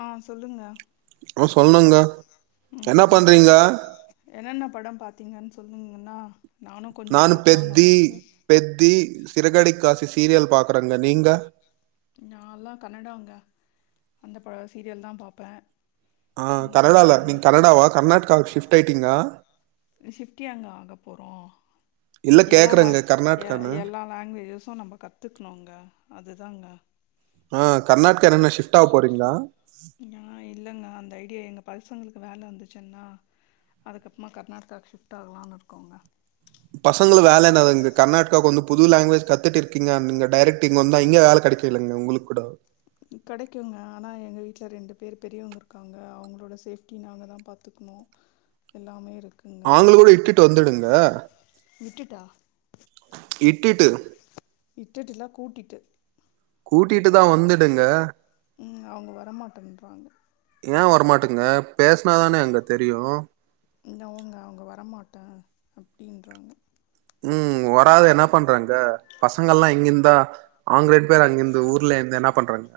ஆ சொல்லுங்க ஆ சொல்னுங்க என்ன ம் பண்றீங்க என்னென்ன படம் பாத்தீங்கன்னு சொன்னீங்கன்னா நானு கொஞ்சோ பாக்கலான்னு இருக்கு பெத்தி சிறக்கடிக்க ஆசை சீரியல் பாக்குறேங்க நீங்க நாலா கன்னடாங்க அந்த ப சீரியல் தா பாப்பே ஆ கனடால ம் நீங்க கனடாவா கர்நாடகாக்கு ஷிஃப்ட் ஆயிட்டிங்கா ஷிஃப்ட்டு ஏங்க ஆக போறோ இல்ல எல்லா கேக்குறேங்க லங் எ கர்நாடகான்னு எல்லா லாங்குவேஜசு நம்ம கத்துக்ணுங்க அதுதாங்க அ கர்நாட்கேர் என்ன ஷிப்ட் ஆவ போறீங்ளா நா இல்லங்க அந்த ஐடியா எங்க பசங்களுக்கு வேல வந்துர்ச்சுங்களா அதுக்கப்றமா கர்நாட் கா ஷிஃப்ட் ஆகலான் இருக்கோங்க பசங்களுக் வேல என்னது இங்க கர்நாட்காக்கு வந்து புது லாங்குவேஜ் கத்துட்டு இருக்கிங்க அங்க டேரெக்ட் இங்க வந்தா இங்க வேல கெடைக்கு கேளுங்க உங்ளுக் கூட கெடைக்குங்க ஆனா எங்க வீட்ல ரெண்டு பேர் பெரியவுங்க இருக்காங்க அவங்களோட சேஃப்டி நாங்க தா பாத்துக்குணு எல்லாமே இருக் ஆங்கள கூட இட்டுட்டு வந்துடுங்க விட்டுட்டா இட்டுட்டு இட்டுட்டு இல்ல கூட்டிட்டு கூட்டிட்டு தா வந்துடுங்க ம் அவுங்க வரமாட்டன்றாங்க ஏ வரமாட்டுங்க பேஸ்னா தானே அங்க தெரியு என்னவோங்க அவுங்க வரமாட்டே அப்டின்றாங்க ம் வராது என்ன பண்றாங்க பசங்கலா இங்க இந்தா அவுங்க ரெண்டு பேர் அங்கருந்து ஊர்ல இந்து என்ன பண்றாங்க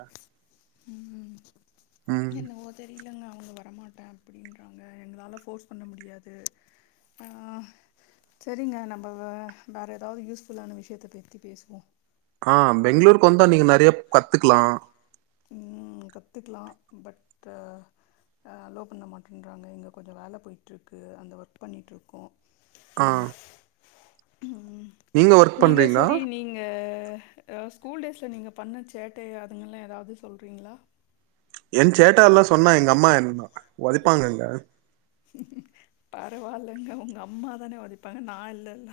ம் தெரிலங்க அவுங்க வரமாட்டே அப்டின்றாங்க எங்களால ஃபோர்ஸ் பண்ண முடியாது ஆ செரிங்க நம்ப வ வேற எதாது யூஸ்ஃபுல்லான விஷயத்த பத்தி பேசுவோ ஆ பெங்ளூருக்கு வந்தா நீங்க நெறய ப் கத்துக்கலா ம் கத்துக்லா பட்டு ஆ அலோ பண்ண மாட்டேன்றாங்க இங்க கொஞ்சோ வேல போயிட்ருக்கு அந்த ஒர்க் பண்ணிட்ருக்கோ ஆ ம் ஒர்க் நீங்க பண்றீங்களா சரி நீங்க அ ஸ்கூல் டேஸ்ல நீங்க பண்ண சேட்ட அதுங்கலா எதாது சொல்றீங்களா என் சேட்டா லா சொன்னா எங்க அம்மா என் ஒதைப்பாங்கங்க பரவால்லங்க ஒங்க அம்மா தானே ஒதைப்பாங்க நா இல்லல்ல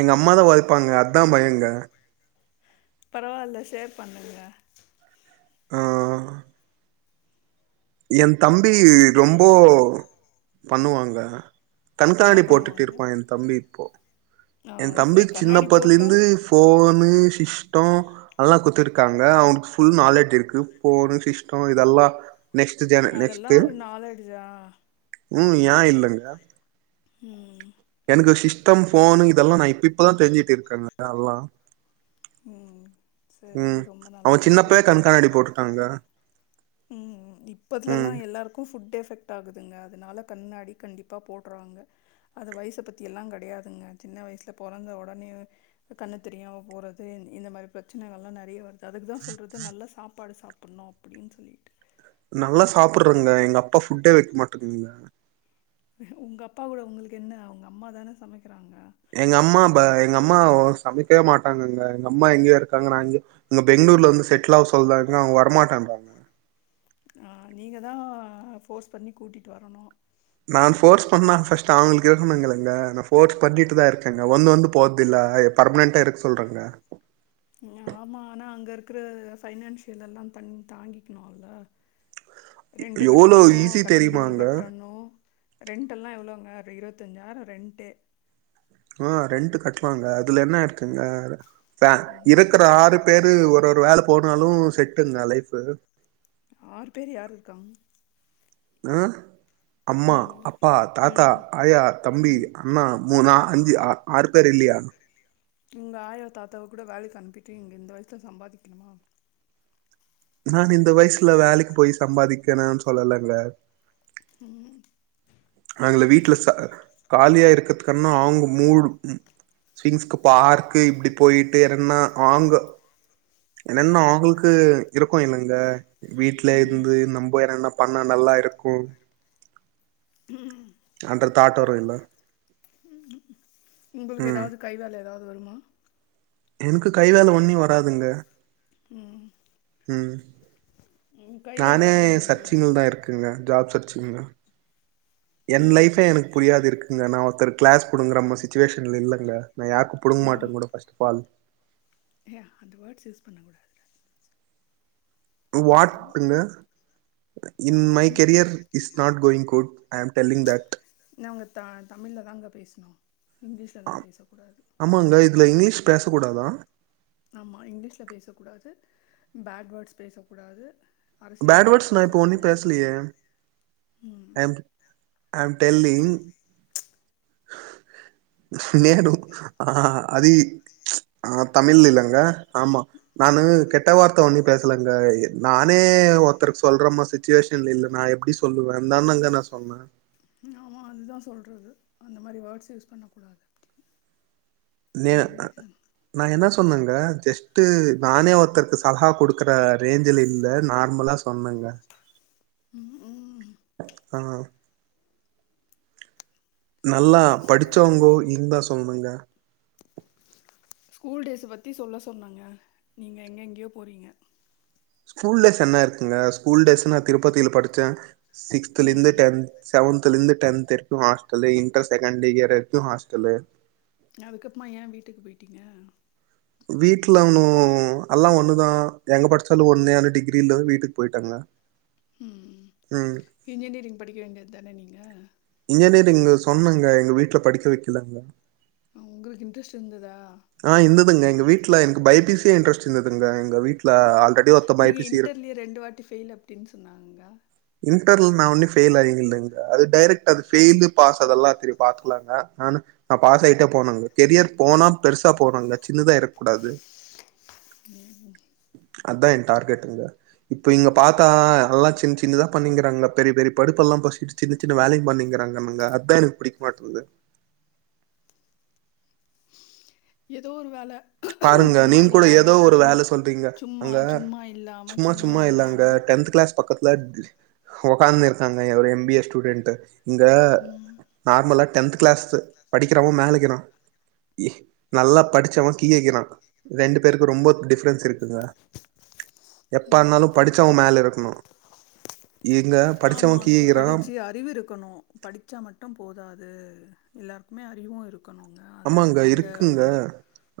எங்க அம்மாதா ஒதைப்பாங்க அதா பயங்க பரவால்ல ஷேர் பண்ணுங்க ஆ ஏன் தம்பி ரொம்போ பண்ணுவாங்க என்ன கண்காணி போட்டுட்டு பண்ணுவாங்க இருப்பா ஏ தம்பி இப்போ ஆ என் தம்பி சரி கண்ணாடி சின்னப்பத்துலருந்து போட்டால் ஃபோனு சிஸ்ட்டோ அதலா குத்துருக்காங்க அவனுக்கு ஃபுல் நாலேட் இருக்கு ஃபோனு சிஸ்ட்டோ இதெல்லா நெக்ஸ்ட் ஜன நெக்ஸ்ட்டு அதெல்லாம் ஒரு நாலேஜா ம் ஏன் இல்லங்க ம் எனக்கு சிஷ்டம் ஃபோனு இதெல்லா நா இப் இப்பதா தெரிஞ்சுட்டு இருக்கேங்க அல்லா ம் சரி ம் ரொம்ப அவ நல்ல சின்னப்பவே விஷயம் கண் கண்ணாடி போட்டுட்டாங்க ம் இப்பத்துல ம் எல்லா எல்லாருக்கு ஃபுட் எஃபெக்ட் ஆகுதுங்க அதனால கண்ணாடி கண்டிப்பா போட்றாங்க அது வய்ச பத்தியெல்லா கெடையாதுங்க சின்ன வய்சுல பொறந்த ஒடனவே கண்ணு தெரியாம போறது இன் இந்த மாரி பிரச்சனைகள்லா நறயா வருது அதுக்கு தா சொல்றது நல்ல சாப்பாடு சாப்புட்ணு அப்டின் சொல்லி நல்லா சாப்புட்றங்க எங்க அப்பா ஃபுட்டே வைக்க மாட்டேங்குங்க உங்க அப்பா கூட உங்குளுக்கு என்ன உங்க அம்மா தான சமைக்கறாங்க எங்கம்மா ப எங்கம்மா ஒ சமைக்கவே மாட்டாங்கங்க எங்கம்மா எங்கியோ இருக்காங்க நா எங்கியோ இங்க பெங்ளூர்ல வந்து செட்லு ஆவு சொல்றாங்க அவுங்க வரமாட்டேன்றாங்க அ நீங்கதா ஃபோர்ஸ் பண்ணி கூட்டிட்டு வரணு நான் ஃபோர்ஸ் பண்ணா ஃபர்ஸ்ட் அவுங்குளுக்கு இருக்கணுங்கலங்க நா ஃபோர்ஸ் பண்ணிட்டுதா இருக்கங்க வந்து வந்து போறதில்லே எப் பர்மனெண்ட்டா இருக் சொல்றங்கே ஆமா ஆனா அங்க இருக்கற பைனான்சியல் எல்லாந் தன் தாங்கிக்கிணு இல்ல ரெண்ட்டு எவ்ளோ கட்டணு ஈஸி கரண்ட் பில்லு தெரியுமாங்க? கட்டணு ரெண்டெல்லா எவ்ளோங்க ரெ இருவத்தஞ்சாயிரோ ரெண்ட்டே அ ரெண்ட்டு கட்லாங்க அதுல என்ன இருக்குங்க வே ம் இருக்கற ஆறுப் பேரு ஒரு ஒரு வேலப் போனாலு செட்டுங்க லைஃபு ஆறு பேரு யார் இருக்காங் அ அம்மா ம் அப்பா தாத்தா ம் ஆயா தம்பி ம் அண்ணா மூ நா அஞ்சு ஆறு பேரு இல்லியா உங்க ஆயா தாத்தாவக் கூட வேலைக்கு அனுப்பிட்டு இங்க இந்த வயசுல சம்பாதிக்கணுமா நானு இந்த வயசுல வேலைக்கு போயி சம்பாதிக்கணுன் சொல்லலங்க ம் நாங்கள வீட்ல சா காலியா இருக்கத்துக் கர்ணோ அவுங்கும் மூடு விங்ஸ்க்கு பார்க்கு இப்டி போயிட்டு எறங்னா ஆங்க என்னென்ன ஆங்குள்க்கு இருக்கு என்னங்க வீட்ல ம் இருந்து நம்போ என்னென்னப் பண்ணா நல்லா இருக்கு ம் அன்ற தாட்டு வரு இல்ல உங்குளுக்கு ம் எதாவ்து கை வேல எதாவ்து வருமா என்க்கு கை வேல ஒன்னியு வராதுங்க ம் ம் ம், கை வேலை நானே வரலன்னா எப்படிங்க சர்ச்சிங்கிள்தா இருக்கே க்கேங்க ஜாப் சர்ச்சிங்ள என் லைஃபே எனுக் புரியாது இருக்குங்க நா ஒருத்தர கிளாஸ் புடுங்கறமா சுச்சுவேஷன்ல இல்லங்க நா யார்க்கும் புடுங்க மாட்டேங் கூட ஃபர்ஸ் பால் யா அந்த வேர்ட்ஸ் யூஸ் பண்ணகூடாது வாட்டுங்க இன் மை ம் career is not going good நா உங்கத்தா தமிழ்ல தாங்க பேச்ணு இங்கிலீஷ்லலாம் ஆம். பேசக்கூடாது ஆமாங்க இதுல இங்கிலீஷ் பேசக்கூடாதா ஆமா இங்லீஷ்ல பேசக்கூடாது பேட் வேர்ட்ஸ் பேசக்கூடாது அரசியல் பேட் பத்தி வேர்ட்ஸ் நா இப்ப ஒன்னியும் பேசக்கூடாது. பேச்லியே ம். ஐம் ஐம் டெல்லிங் நேனு ஆ அதி ஆ தமிழ் இல்லங்க ஆமா நானு கெட்ட வார்த்த ஒன்னியும் பேசலங்க நானே ஒருத்தருக்கு சொல்றமா சுச் ச்சுவேஷன்ல இல்ல நா எப்டி சொல்லுவேந்தாணுங்க நா சொன்னே ம் ஆமா அதுதா சொல்றது அந்த மாரி வேர்ட்ஸ் யூஸ் பண்ணக்கூடாது நே ம். நா என்ன சொன்னங்க ஜஸ்ட்டு நானே ஒருத்தருக்கு சலா குடுக்கற ரேஞ்ச்சில இல்ல நார்மலாச் சொன்னங்க ம் ம் ஆ நல்லா சரி, சரி. படிச்சவுங்கோ இருந்தா சொல்லுங்க ஸ்கூல் டேஸ பத்தி சொல்ல சொன்னாங்க நீங்க எங்கெங்யோ போறீங்க ஸ்கூல் டேஸ் என்ன இருக்குங்க ஸ்கூல் டேஸ் நா திருப்பத்தில படிச்சே சிக்ஸ்த்துலேருந்து ம். டென்த் செவன்த்துலந்து டென்த் வரைக்கு ஹாஸ்டலு இன்டர் செகண்டு இயர் வரைக்கு ஹாஸ்டலு அதுக்கப்புமா ஏ வீட்டுக்கு போயிட்டீங்க வீட்லனு அல்லா ஒண்ணுதா எங்க படிச்சாலு ஒண்னு அந்த டிகிரில வீட்டுக்கு போயிட்டங்க ம். ம் இன்ஜினியரிங் படிக்க வேண்டியதுதான நீங்க இன்ஜினியரிங்கு சொன்னங்க எங்க வீட்ல படிக்க வைக்கலங்க அ உங்களுக்கு இன்ட்ரெஸ்ட் இருந்துதா ஆ இருந்துதுங்க எங்க வீட்ல எனக்கு பை பி சியே இன்ட்ரெஸ்ட் இருந்துதுங்க எங்க வீட்ல அ ஆல்ரெடி பை நீங்க பி சி இரு இன்டர்ல்லே ரெண்டு வாட்டி ஃபெயில் அப்டின்னு சொன்னாங்க இன்டர்ல நா ஒன்னு ஃபெயில் ஆயில்லங்க அது டேரக்ட்டா அது ஃபெயிலு பாஸ் அதெல்லா தெரியு பாத்துக்கலாங்க நானு நா பாஸ் ஆய்ட்டே போனங்க கெரியர் போனா பெருசா போனுங்க சின்னதா இருக்கூடாது ம் ம் அதா எ டார்கெட்டுங்க இப்ப இங்க பாத்தா எல்லா சின் சின் சின்னதா பண்ணிங்கிறாங்க பெரிய பெரிய படிப்புல்லா படிஷ்ட்டு சின்ன சின்ன வேலைங் பண்ணிங்குறாகனுங்க அதா எனக் புடிக்மாட்டுன்து ஏதோ ஒரு வேல பாருங்க சும்மா நீங் கூட ஏதோ இல்லாம ஒரு சும்மா வேல சொல்றீங்க சும்மா அங்க சும்மா இல்லாம சும்மா சும்மா இல்லங்க இல்லாம டென்த் கிளாஸ் பக்கத்துல ஒக்கான்னு இருக்காங்க ஒரு எம் பி ஏ ஸ்டூடெண்ட்டு இங்க ம் நார்மலா டென்த்து கிளாஸ் படிகிறவ மேலகீறா இ நல்லா ப கீயேகிறா ரெண்டு பேருக்கு ரொம்ப டிஃப்ரென்ஸ் இருக்குங்க ம் எப்பானாலு படிச்சவ மேல இருக்ணு இங்க ஆமா படிச்சவ அதுக்கு கீயகிறா படிச்சு அறிவு இருக்கணு படிச்சா மட்டும் போதாது எல்லாருக்குமே அறிவு இருக் கனுங்க அத ஆமாங்க இருக்குங்க அந்தவுட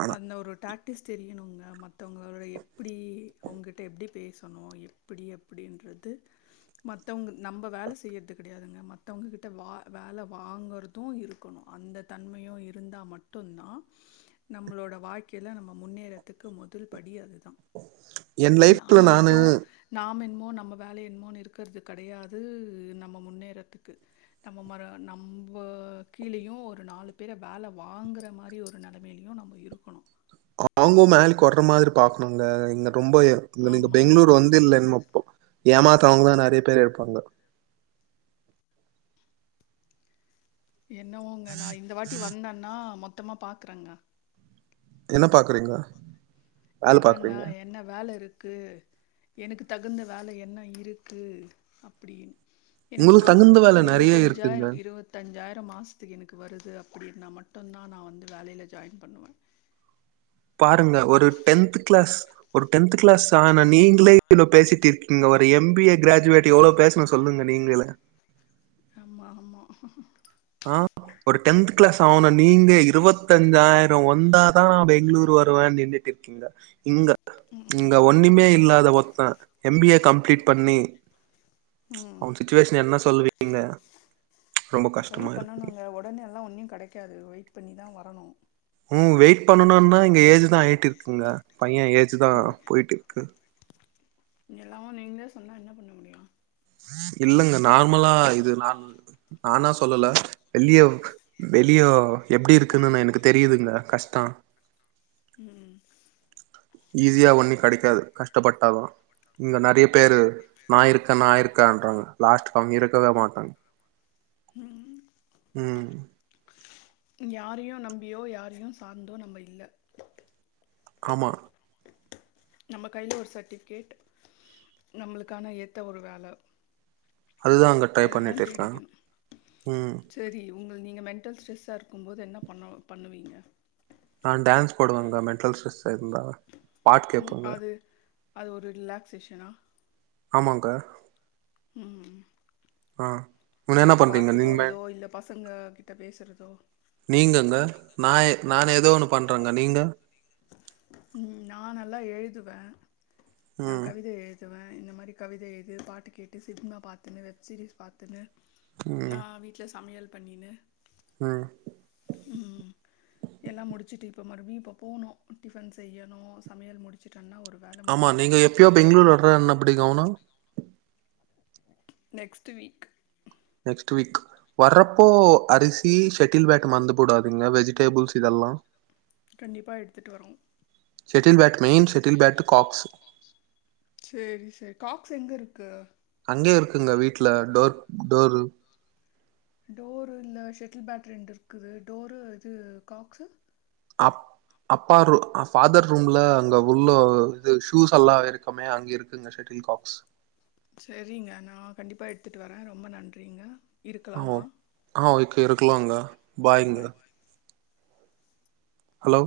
ஆனா அந்த ஒரு டாக் டிஸ் தெரியணுங்க மத்தவுங்களோட எப்புடி அவுங்க ட்ட எப்டி பேசணு எப்புடி எப்புடின்றது மத்தவுங்கள் நம்ப வேல செய்றது கிடையாதுங்க மத்தவுங்ககிட்ட வா வேல வாங்கற து இருக்கணு அந்த தன்மையு இருந்தா மட்டுந்தா நம்மளோட வாழ்க்கைல நம்ம முன்னேறத்துக்கு மொதுல் படி அதுதா என் லைஃப்ல நாம நானு மட்டு நாம் என்மோ நம்ம வேல என்மோன்னு இருக்கர்து கடையாது நம்ம முன்னேரத்துக்கு நம்ப மற நம்போ கீழயு ஒரு நாலு பேர வேல வாங்குற மாரி ஒரு ஒரு நெலமையிலையு நம்ம இருக்கணு அவுங்களு மேல்க்கு வர்ற மாரி பாக்கணுங்க இங்க ரொம்ப நீங்க ஆமாம் பெங்ளூரு வந்து இல்லன் அப்போ ஏமாத்தோவுங்க நறைய பேர் இருப்பாங்க என்னவோங்க நா இந்த வாட்டி வந்தன்னா மொத்தமா பாக்கறங்க என்ன பாக்குறீங்க வேல என்னன்னா பாக்குறீங்க என்ன வேல இருக்கு எனக்கு தகுந்த வேல என்ன இருக்கு அப்புடின்னு எனக்கு உங்களுக்கு தகுந்த மாசத்துக்கு வேல நெறைய இருக்குங்க இருவத்தஞ்சாயிரோ இருவது தஞ்சாயிரோ மாசத்துக்கு எனக்கு வருது அப்டின்னா மட்டுந்தா நா வந்து வேலைல ஜாயின் பண்ணுவ பாருங்க ஒரு டென்த்து கிளாஸ் ஒரு டென்த் கிளாஸ் ஆனா நீங்ளே இவ்ளோ பேசிட்டு இருக்கீங்கோ ஒரு எம் பி ஏ கிராஜுவேட் எவ்ளோ பேசணு சொல்லுங்க நீங்களே ஆமா ஆமா ஆ ஒரு டென்த்து கிளாஸ் ஆவுன நீங்களே இருவத்தஞ்சாயிரோ வந்தா தா பெங்ளூரு வருவேன் நின்னுட்டு இருக்கீங்க இங்க இங்க ம் ஒண்ணுமே இல்லாத ஒருத்தே எம் பி ஏ கம்ப்ளீட் பண்ணி ம் அவெ சுச்சுவேஷன் என்ன சொல்லுவீங்க ரொம்ப கஷ் ட்ரை பண்ணணுங்க ஒடனேல்லா ஒன்யு கெடைக்காது வெயிட் பண்ணி தா வரணு ம் வெயிட் பண்ணனுனா இங்க ஏஜ் தா ஆகிட்ருக்குங்க பையே ஏஜ்ஜு தா போயிட்டிருக்கு இங்க எல்லாமு நீங்களே சொன்னா என்ன பண்ண முடியு இல்லங்க நார்மலா இது நா நானா சொல்லல வெளிய வெளியோ எப்டி இருக்குன்னு எனக்கு தெரியுதுங்க கஷ்டொ ம் ஈஸியா ஒண்ணு கெடைக்காது கஷ்டப்பட்டாதா இங்க நெறைய பேரு நா இருக்கே நா இருக்கேன்றாங்க லாஸ்ட் அவங்க இருக்கவே மாட்டாங்க ம் ம் ம் யாரயு நம்பியோ யாரயு சார்ந்தோ நம்ம இல்ல ஆமா நம்ம கைல ஒரு சர்டிஃபிகேட் நம்மளுக்கான ஏத்த ஒரு வேல அதுதாங்க டை பண்ணிட் இருக்கே ம் தெரி ஒங்கள நீங்க மென்டல் ஸ்ட்ரெஸ்சா இருக்கும்போது என்ன பண்ண பண்ணுவீங்க நா டான்ஸ் போடுவங்க மெண்டல் ஸ்ட்ரஸ்சா இருந்தா பாட்டு ம் கேப்பங்க அது அது ஒரு ரிலாக்சேஷனா ஆமாங்க ம் ம் அ பார்க்கு போறதோ இல்ல பசங்க கிட்ட பேசுறதோ நீங்கங்க நாய் நானு எதோ ஒன்னு பண்றங்க நீங்க ம் நா நல்லா எழுதுவே நா ம் கவிதை எழு துவே இந்த மாரி கவிதை எழுது பாட்டு கேட்டு சினிமா பாத்துன்னு வெப் சீரிஸ் பாத்துன்னு நா ம் வீட்ல சமையல் பண்ணினு ஆ ம் எல்லா முடுச்சுட்டு இப்ப மறுபடியு இப்ப போணு டிஃபன் செய்யணு சமையல் முடுச்சுட்டனா ஒரு வேலை ஆமா நீங்க முடிஞ்சிடும் எப்பயோ பெங்களூர் வர்றேன் அப்டி கௌனு நெக்ஸ்ட்டு வீக் நெக்ஸ்ட்டு வீக் வர்றப்போ அரிசி செ தில்பேக்கு மறந்து போடாதுங்க வெஜிடேபிள்ஸ் இதெல்லா கண்டிப்பா எடுத்துட்டு வரோ shuttle bat main shuttle bat cocks சேரி சேரி காக்ஸ் எங்க இருக்கு அங்க இருக்குங்க வீட்ல டோர் டோரு டோரு இல்ல ஷெட்டில் பேட் ரெண்டு இருக்குது டோரு இது காக்ஸு அப் அப்பா ரூ ஃபாதர் ரூம்ல அங்க உள்ள இது ஷூஸ் எல்லா இருக்குமே அங்க இருக்குங்க செட்டில் காக்ஸ் சரிங்க நா கண்டிப்பா எடுத்துட்டு வரே ரொம்ப நன்றிங்க இருக்கலாமா ஹா ஓகே இருக்கலாங்க பாய்ங்க பாய் ஹலோ